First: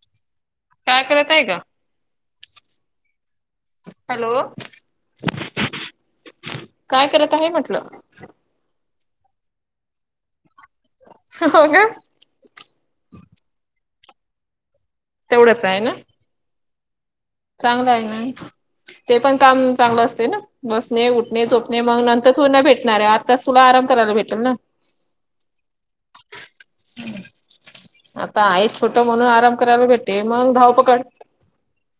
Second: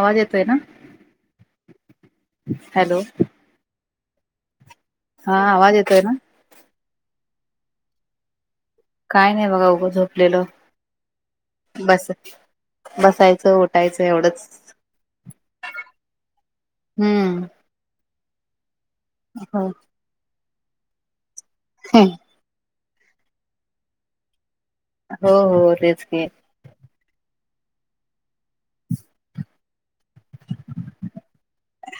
आवाज येतोय ना? काय करत आहे ग? हॅलो. हॅलो. हा. आवाज येतोय ना? काय करत आहे? म्हटलं काय नाही बगा. उगं झोपलेलो. हो का बस बसायचं उठायचं एवढंच तेवढंच आहे ना? हम्म. चांगलं आहे ना. ते पण काम हो चांगलं असते ना? बसणे, उठणे, झोपणे मग नंन र थोडी ना भेटणार ये? आत्ताच तुला आराम करायला भेटल ना हो हो. तेच की आता आई कुट म्हणून आराम करायला भेटेल मग धाव पकड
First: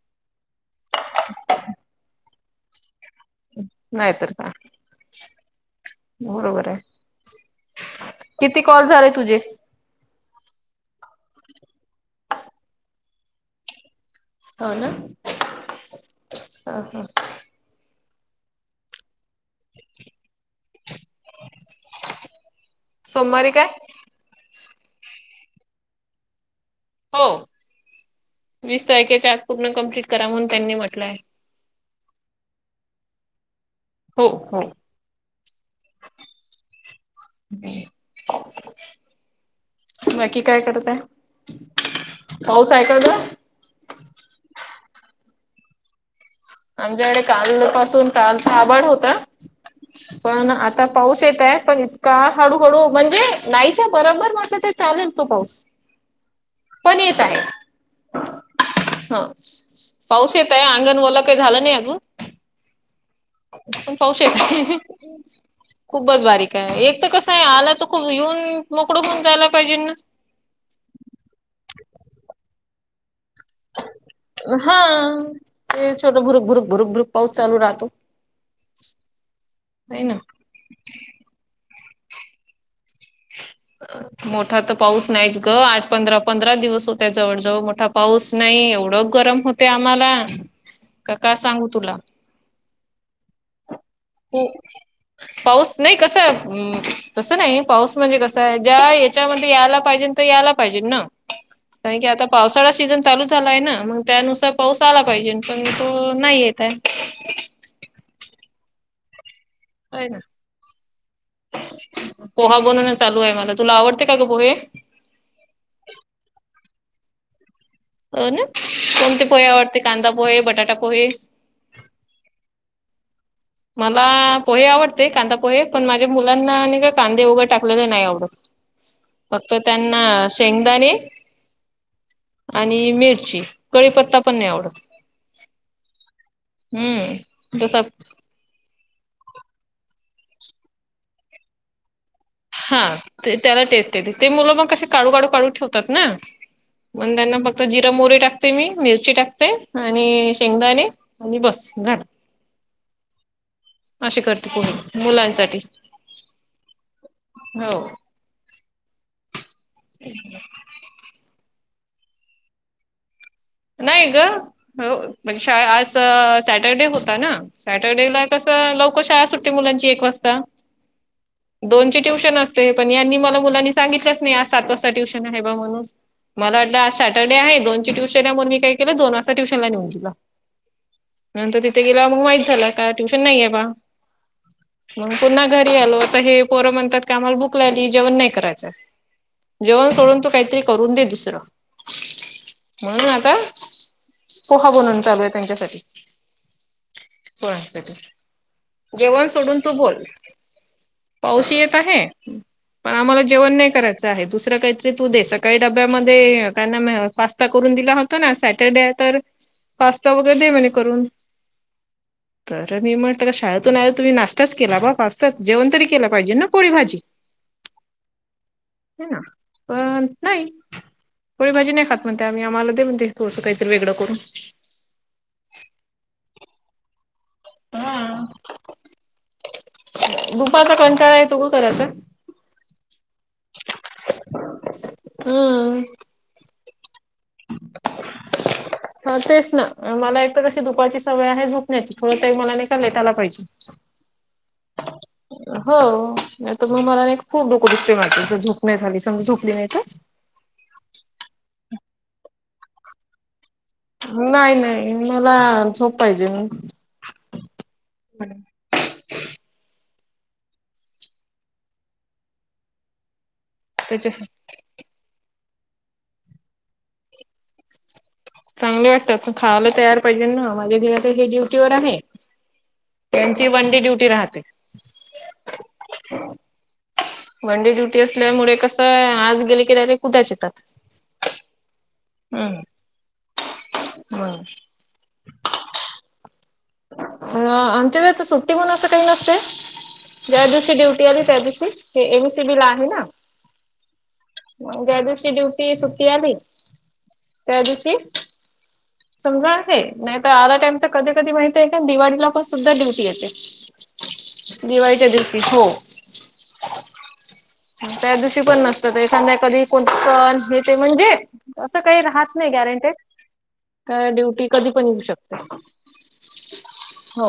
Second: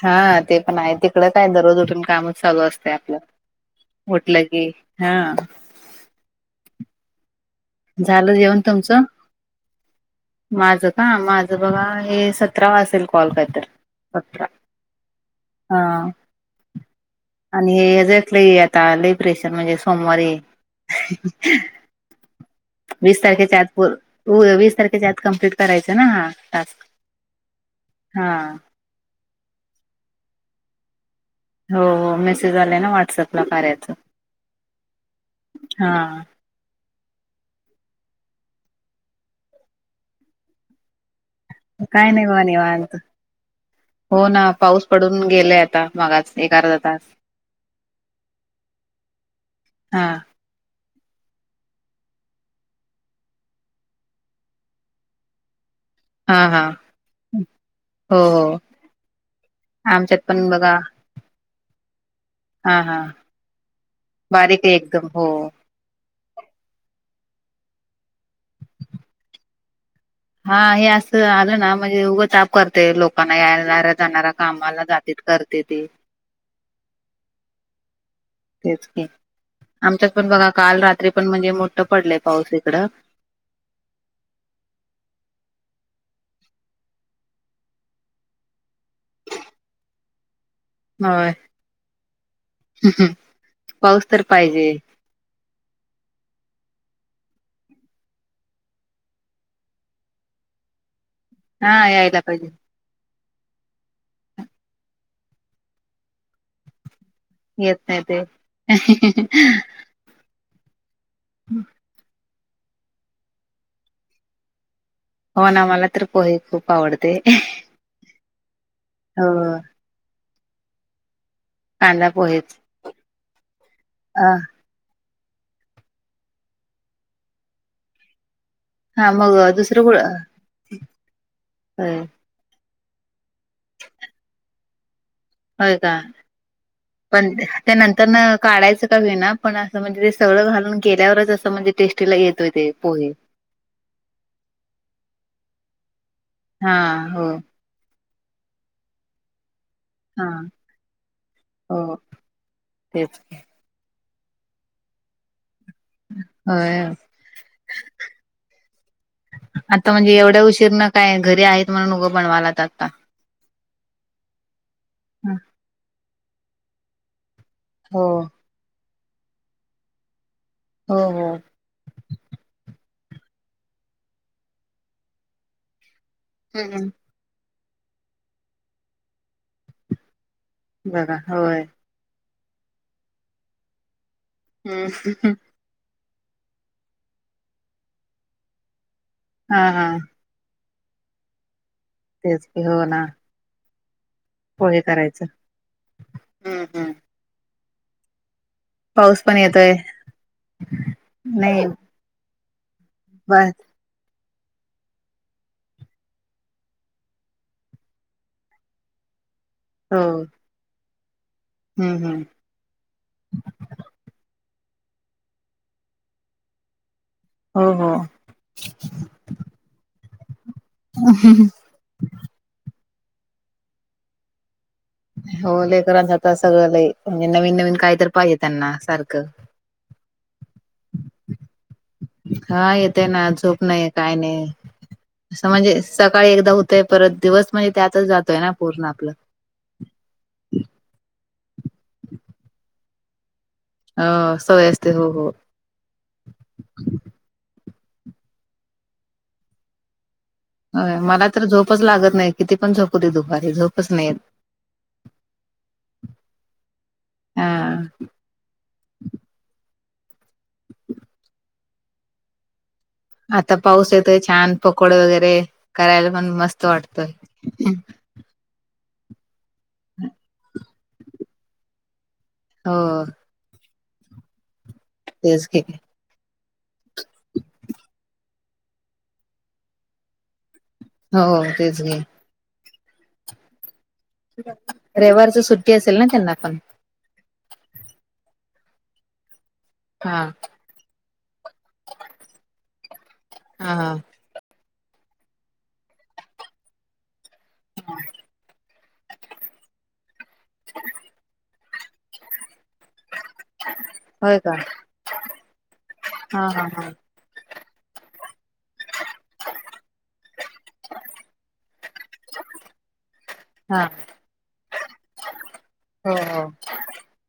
हा ते पण आहे. तिकड दरोज उठून कामच चालू असतय आपलं नाहीतर उठलं का की हां बरोबर आहे. झालं जेवण किती कॉल तुमचं झाले तुजे? माझं का? माझं बघा हे सतरावा असेल कॉल काय तर सतरा. हो ना हां ह ह आणि हे जेतलं आता लई प्रेशर म्हणजे सोमवारी वीस सोमवारी तारखेच्या काय आत पु वीस तारखेच्या आत कंप्लीट करायचं ना हा टास्क. हो. हा वीस तारखेच्या आत पूर्ण कंप्लीट करा म्हणून त्यांनी म्हटलंय. हो, हो. मेसेज आलाय ना व्हॉट्सअपला कार्याचा. हो, हो [inaudible] [unintelligible] बाकी काय करताय? काय नाही बघा निवांत. हो ना पाऊस पडून गेलंय आता मगाच एक अर्धा तास आमच्याकडे काल पासून कालचा आभाळ होत हा पण आ आता पाऊस येतय पण इतका हडुहडु म्हणजे नाहीच्या बरोबर म्हटलं तर चालेल तो पाऊस [inaudible] हा, हा. [inaudible] हो हो हा आमच्यात पाऊस पण येतय बघा अंगण ओल काय झालं नाही अजून, हा हा पण पाऊस बारीक आहे येतोय. एकदम हो खूपच बारीकाय. एक तर कसं आहे आला तर खूप येऊन मोकडं होऊन जायला पाहिजेल ना. हा हे असं आलं ना म्हणजे उगं ताप करते लोक कांना येणार जाणार कामाला जात्यात करत्याती [unintelligible] भरूक भरूक भरूक भरूकऊ पाऊस चालू राहतो. तेच की नाही आमच्यात ना. पण बघा काल रात्री पण म्हणजे मोठं पडलंय पाऊस इकडं [inaudible] मोठा तर पाऊस नाहीच ग, आठ पंधरा - पंधरा दिवस होत्या जवळजवळ मोठा पाऊस नाही एवढं गरम होत. ते आम्हाला का- होय का सांगू तुला, पाऊस तर हो. पाहिजे पाऊस नाही कसं तसं नाही पाऊस म्हणजे कस - - ज्या याच्यामध्ये यायला पाहिजे तर यायला पाहिजे ना हा कारण की यायला आता पाहिजे पावसाळा सीझन चालूच झालाय ना मग त्यानुसार पाऊस आला पाहिजे, पण तो नाही येत हाय. येत नाही ते. होय ना. [inaudible] पोहा बनवणं चालू आहे मला. तुला आवडते का ग पोहे? हो ना मला तर पोहे खूप आवडते. हो ना. कोणते हो पोहे आवडते? कांदा पोहे, बटाटा पोहे. कांदा पोहेच. मला अ, पोहे आवडते कांदा पोहे पण, माझ्या मुलांना आणि का कांदे वगैरे टाकलेलं नाही आवडत. हां मग फक्त दुसरं गुळ त्यांना शेंगदाणे- होय, - आणि मिरची कडीपत्ता पण नाही आवडत. होय का. पण हम्म ते जस नंतरन - - काढायचं का होईना, पण असं म्हणजे ते सगळं घालून केल्यावरच असं म्हणजे टेस्ट - - तिला येतोय ते. हा पोहे. ते त्याला टेस्ट येते ते मुलं मग कशी काढू काढू काढू ठेवतात ना हां, मग हो, त्यांना बघ - - फक्त जिरा मोहरी टाकते मी, मिरची टाकते. आणि हां, शेंगदाणे आणि बस हो झाल. तेच. अशी करते पोहे मुलांसाठी. होय. हो. आता म्हणजे एवढ्या उशीर न काय घरी आहेत म्हणून उगं बनवायलात आता. नाही ग हो हं, पण शाळाआज सॅटरडे होता ना हो, सॅटरडेला क स लवकर शाळा सुट्टते मुलांची एक वासता. हो, हो. दोन ची ट्यूशन असते, पण यांनी मला मुलांनी सांगितलंच नाही. आज सात वाजता ट्यूशन आहे बा म्हणून. मला हं, वाटलं हं. आज सॅटर्डे आहे. दोनची ट्यूशन आहे म्हणून मी काय केलं दोन वाजता ट्युशनला नेऊन दिला. बघा होय. नंतर तिथे गेल्यावर मग माहीत झालं का ट्युशन नाही आहे बा हं, मग पुन्हा घरी आलो. तर हे पोरं म्हणतात की आम्हाला भूक लागली जेवण नाही करायचं हां, जेवण हां सोडून तू काहीतरी करून दे दुसरं. तेच हो ना म्हणून आता पोहा पोहे बनवन चालू करायचं. आहे त्यांच्यासाठी हं, हं. पोरांसाठी. पाऊस जेवण पण सोडून येतोय तू बोल, पाऊस नाही येत आहे. अह आम्हाला बर जेवण नाही करायचं आहे दुसरं काहीतरी तू दे सकाळी डब्यामध्ये त्यांना मी पास स्ता करून दिला हो ना आह सॅटरडे आहे तर हो पास्ता वगैरे दे म्हणे करून हम्म हम्म. तर मी म्हटलं का शाळेतून आले तुम्ही नाश्ताच केला बा पास्ता जेवण तरी केल पाहिजे ना पोळी भाजी हो हो है ना पण नाही पोळी भाजी नाही खात म्हणते आम्ही आम्हाला दे म्हणते तो असं काहीतरी वेगळं करून हो लेकरांच आता सगळं लय म्हणजे नवीन नवीन काय तर हा. पाहिजे त्यांना सारखं दुपारचा कंटाळा येतो ग करायचा हा येत ना झोप नाही काय नाही असं म्हणजे हम्म. सकाळी एकदा होतय परत दिवस म्हणजे त्यातच जातोय ना पूर्ण आपलं हा तेच ना आणि मला एक तर कशी दुपारची सवय आहे झोपण्याची थोड तरी मला नाही का लेटायला पाहिजे आ सवय असते हो हो. हो नाही तर मग मला नाही का खूप डोकं दुखते माझ जर झोप नाही झाली समज झोपली नाही तर होय मला तर झोपच लागत नाही किती पण झोपूदे दुपारी झोप नाही नाही मला झोप पाहिजे मग हा आता पाऊस येतोय त्याच्यासाठी छान पकोड वगैरे करायला पण मस्त वाटत चांगलं वाटतं पण खावायला तयार पाहिजे ना माझ्या घर तर हे ड्युटीवर आहे हो. यांची वनडे ड्यूटी राहते तेच की वनडे ड्युटी असल्यामुळे कसय आज गेले की डायरेक्ट उद्याच येतात हो तेच की. हम्म. होय. रविवारच सुट्टी असेल ना त्यांना पण? अह आमच्याकडे तर सुट्टी पण असं काही नसते हा ज्या दिवशी ड्युटी टी आहे त्यादिवशी ते एम एस सी बी ला आहे ना हा हा. ज्या दिवशी ड्यूटी सुट्टी आली त्या दिवशी समजा आहे नाही तर आधा टाइम तर कधी कधी माहिती आहे का दिवाळीला पण सुद्धा ड्युटी येते. होय का. दिवाळीच्या दिवशी हो हा हा हा. त्या दिवशी पण नसतं ते संध्याकाळी [unintelligible] पण हे ते म्हणजे असं काही राहत नाही गॅरंटेड, हा तर ड्युटी कधी पण येऊ शकते हो. हो.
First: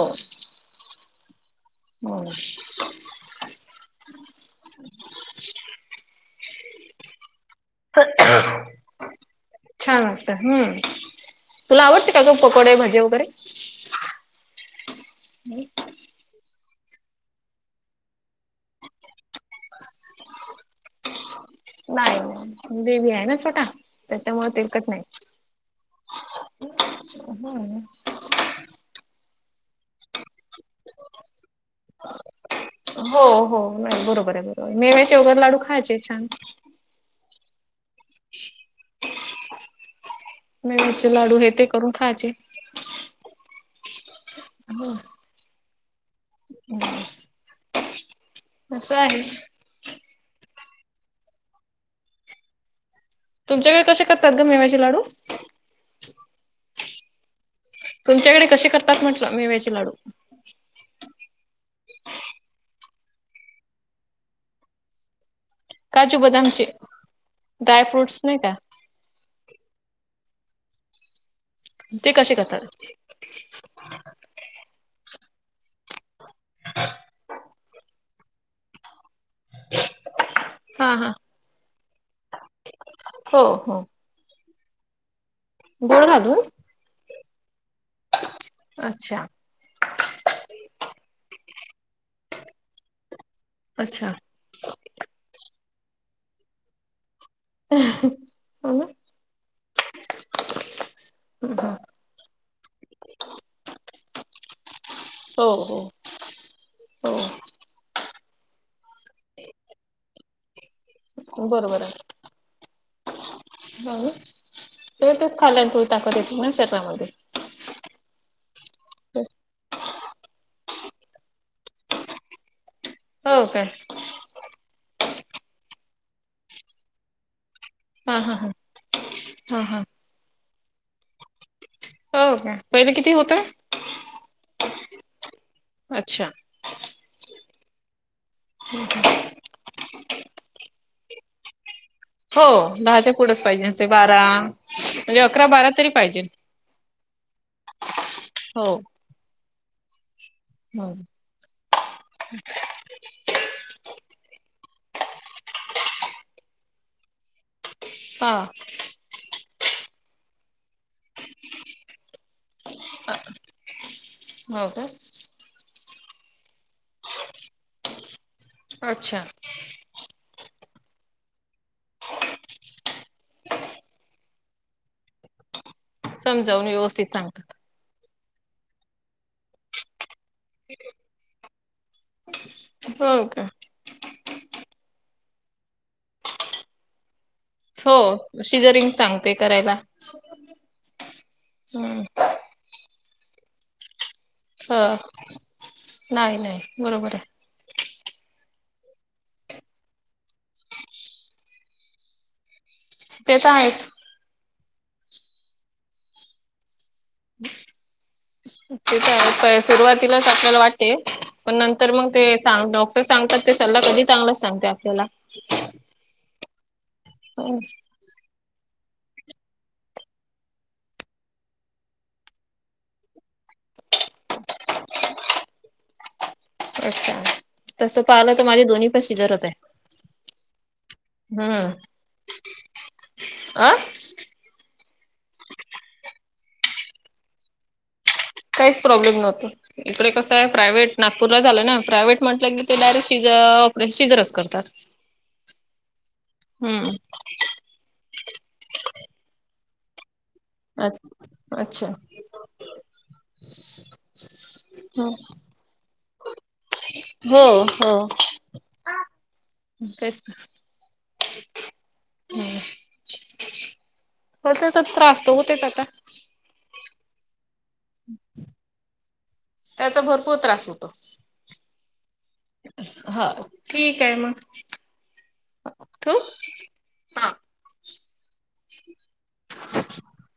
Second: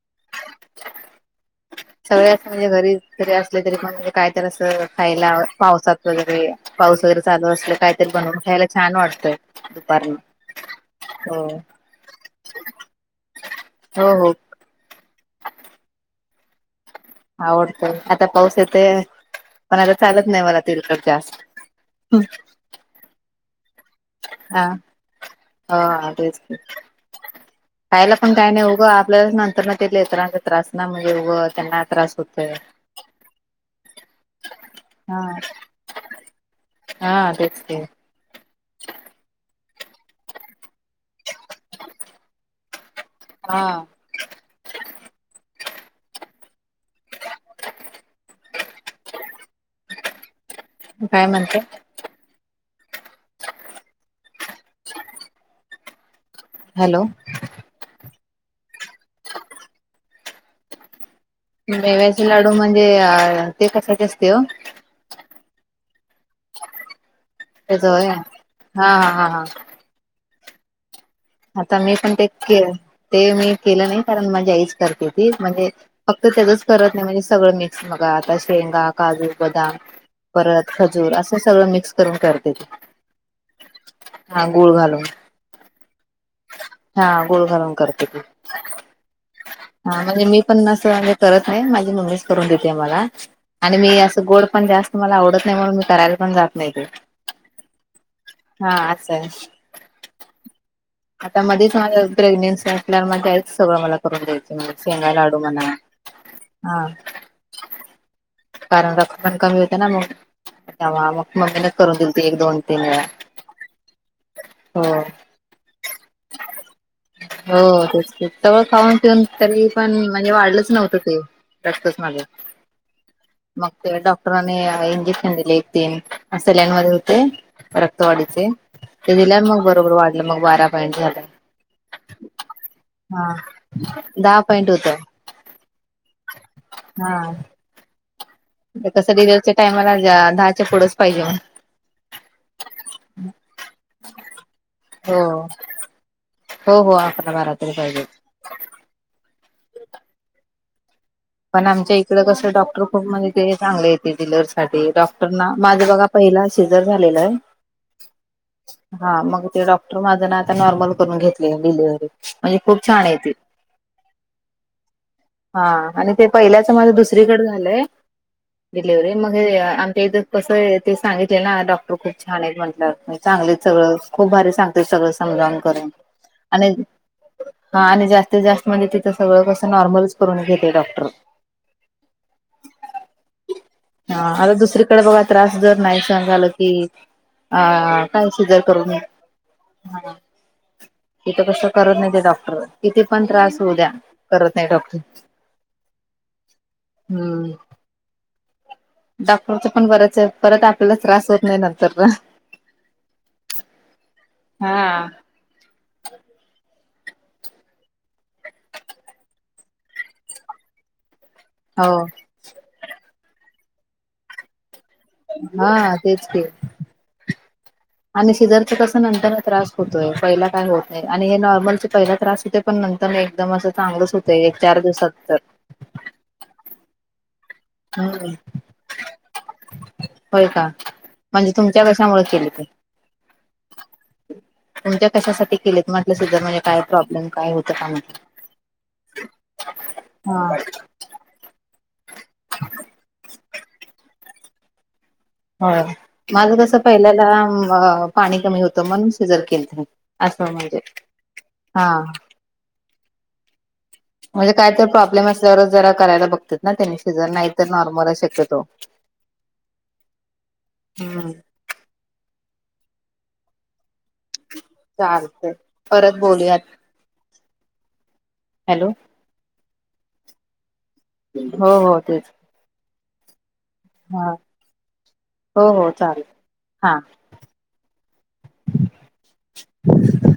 हो. सगळ्याच म्हणजे घरी घरी असले तरी पण म्हणजे कायतर असं खायला पावसात वगैरे पाऊस वगैरे चालू असले काहीतरी बनवून खायला छान वाटतय छान दुपारी वाटतं हम्म. तुला आवडते का ग पकोडे भाजी वगैरे? हो हो. [inaudible] आवडत, आता पाऊस येते पण आता चालत नाही मला तेलकट जास्त नाही बेबी आहे ना छोटा त्याच्यामुळे तरकट नाही. ह तेच पायला पण काही नाही उगं आपल्याला नंतर. ते लेकरांचा त्रास ना म्हणजे उंगच त्यांना त्रास होतय. हो हो बरोबर आहे मेह हा शेवगर लाडू खायचे छान. हा तेचते. मचे लाडू हे ते करून खायचे. हा. हो. हम. तसं आहे. काय म्हणते. तुमच्याकडे कसे करतात ग मेवाचे लाडू. हॅलो. तुमच्याकडे कसे करतात म्हटलं मेव्याचे लाडू. मेव्याचे लाडू म्हणजे अ ते कशचे असते हो. काजू बदामचे. तसं होय ड्रायफ्रूट्स नाही का हा हा हा. आता मी पण ते कसे के करतात? ते मी केलं नाही कारण माझी आईच करते ती म्हणजे फक्त त्याचच करत नाही म्हणजे सगळं मिक्स मग. ता संगा [unintelligible] काजू बदाम परत हा हा खजूर असं सगळं मिक्स करून करते. हो हो. हा गुळ घालून. गूळ घालून. हा गुळ घालून करते ती. अच्छा. हा म्हणजे मी पण असं म्हणजे करत नाही माझी मम्मीच करून देते मला. आणि मी अच्छा असं गोड पण जास्त मला आवडत नाही म्हणून मी करायला पण जात नाही ते. हा हो. असं आहे आता ना. मध्येच माझ प्रेग्नेन्सी असल्यावर मगच सगळं मला करून द्यायचं म्हणजे शेंगा लाडू हो म्हणा. हो हा हो. कारण रक्त कमी होत ना मग तेव्हा मग ममी नच बरोबर करून आहे दिलती. एक दोन तीन वेळा. हो हो ते तेच तेच खाल्यामुळे ताकद येते ना शरीरामध्ये. हो तेच सगळ खाऊन पिऊन तरी पण म्हणजे वाढलंच नव्हतं ते. रक्तच माझं. हो काय मग ते डॉक्टरने इंजेक्शन दिले एक तीन सलाईन मध्ये होते. हा हा रक्तवाढीचे हा ते दिल्यामुळ हा मग हा बरोबर वाढलं मग बारा पॉईट झालं. हो का पहिले किती हा होतंय. दहा पॉइंट होत. अच्छा. हा. कसं डिलेवारीच्या टाइमाला दहाच्या पुढेच पाहिजे म्हणे. हो दहाच्या पुढेच पाहिजे असते बारा म्हणजे अकरा बारा तरी पाहिजे. हो हो हो अकरा बारा तरी पाहिजे. हो. हो. पण आमच्या इकड कसं डॉक्टर खूप म्हणजे ते चांगले आहेत डीलीव्हीरीसाठी डॉक्टर ना माझं बघा. पहिला सिजर झालेल आहे. हा. हा मग ते डॉक्टर माझं ना आता नॉर्मल करून घेतले डिलिव्हरी म्हणजे खूप छान आहे ती. हो का? हा आणि ते पहिल्याच माझं दुसरीकडे झालंय डिलिव्हरी अच्छा मग आमच्या इथं. कसं आहे ते सांगितले ना डॉक्टर खूप छान म्हटल चांगलेच सगळं खूप भारी सांगता त ते सगळं समजावून करून. समजावून आणि व्यवस्थित सांगतात.. हा आणि जास्तीत जास्त म्हणजे तिथं सगळ कसं नॉर्मलच. करून घेते डॉक्टर. हो का हा आता दुसरीकडे बघा त्रास जर नाही सहन झाल की हा काही हो सीजर करून सिजरिंग घेत सांगते करायला. हा तिथं कस करत हम्म नाही ते डॉक्टर किती पण त्रास होऊ द्या करत नाही डॉक्टर. ह नाही नाही बरोबर आहे. हम्म डॉक्टरच पण बरच आहे परत आपल्याला त्रास होत नाही नंतरन. ते तर आहेच. हा. [inaudible] तेच आहे सुरुवातीलाच आपल्याला वाटते. पण हो नंतर मग ते सां डॉक्टर सांगतात ते सल्ला कधी चांगलाच सांगते आपल्याला हा तेच ते. हो आणि सिजरच कस नंतर त्रास होतोय पहिला काय होत नाही आणि हे नॉर्मलच पहिला त्रास होतोय. पण नंतर म एकदम असं चांगलंच होतं एक चार दिवसात तर. अच्छा! तसं हम्म पाहिलं तर माझे दोन्ही पण माझे सिझरच आहे. होय का म्हणजे तुमच्या हम्म कशामुळे केले ते. अ तुमच्या कशासाठी केलेत म्हटलं सुद्धा म्हणजे काय प्रॉब्लेम काय होत का म्हटलं. काहीच प्रॉब्लेम नव्हतो इकडे कसं आहे प्रायव्ट नागपूरला झालं ना प्रायव्हेट म्हटलं की ते डायरेक्ट सिज ऑपरे सिजरच करतात. हो माझ तसं हम्म पहिल्याला पाणी कमी होतं म्हणून सिजर केलंत. [unintelligible] अच्छा हा. [inaudible] म्हणजे काय तर प्रॉब्लेम असल्यावरच जरा करायला बघत्यात ना त्यांनी सिजर हो नाही तर हो नॉर्मलच शक्यतो. तेच. हम्म. हम् हो त. चालत परत बोलूयात हॅलो. त्याचा भरपूर त्रास होतो. हो हो तेच. हा. ठीक आहे हा मग हो हो ठेवू चालेल हा. अ [unintelligible]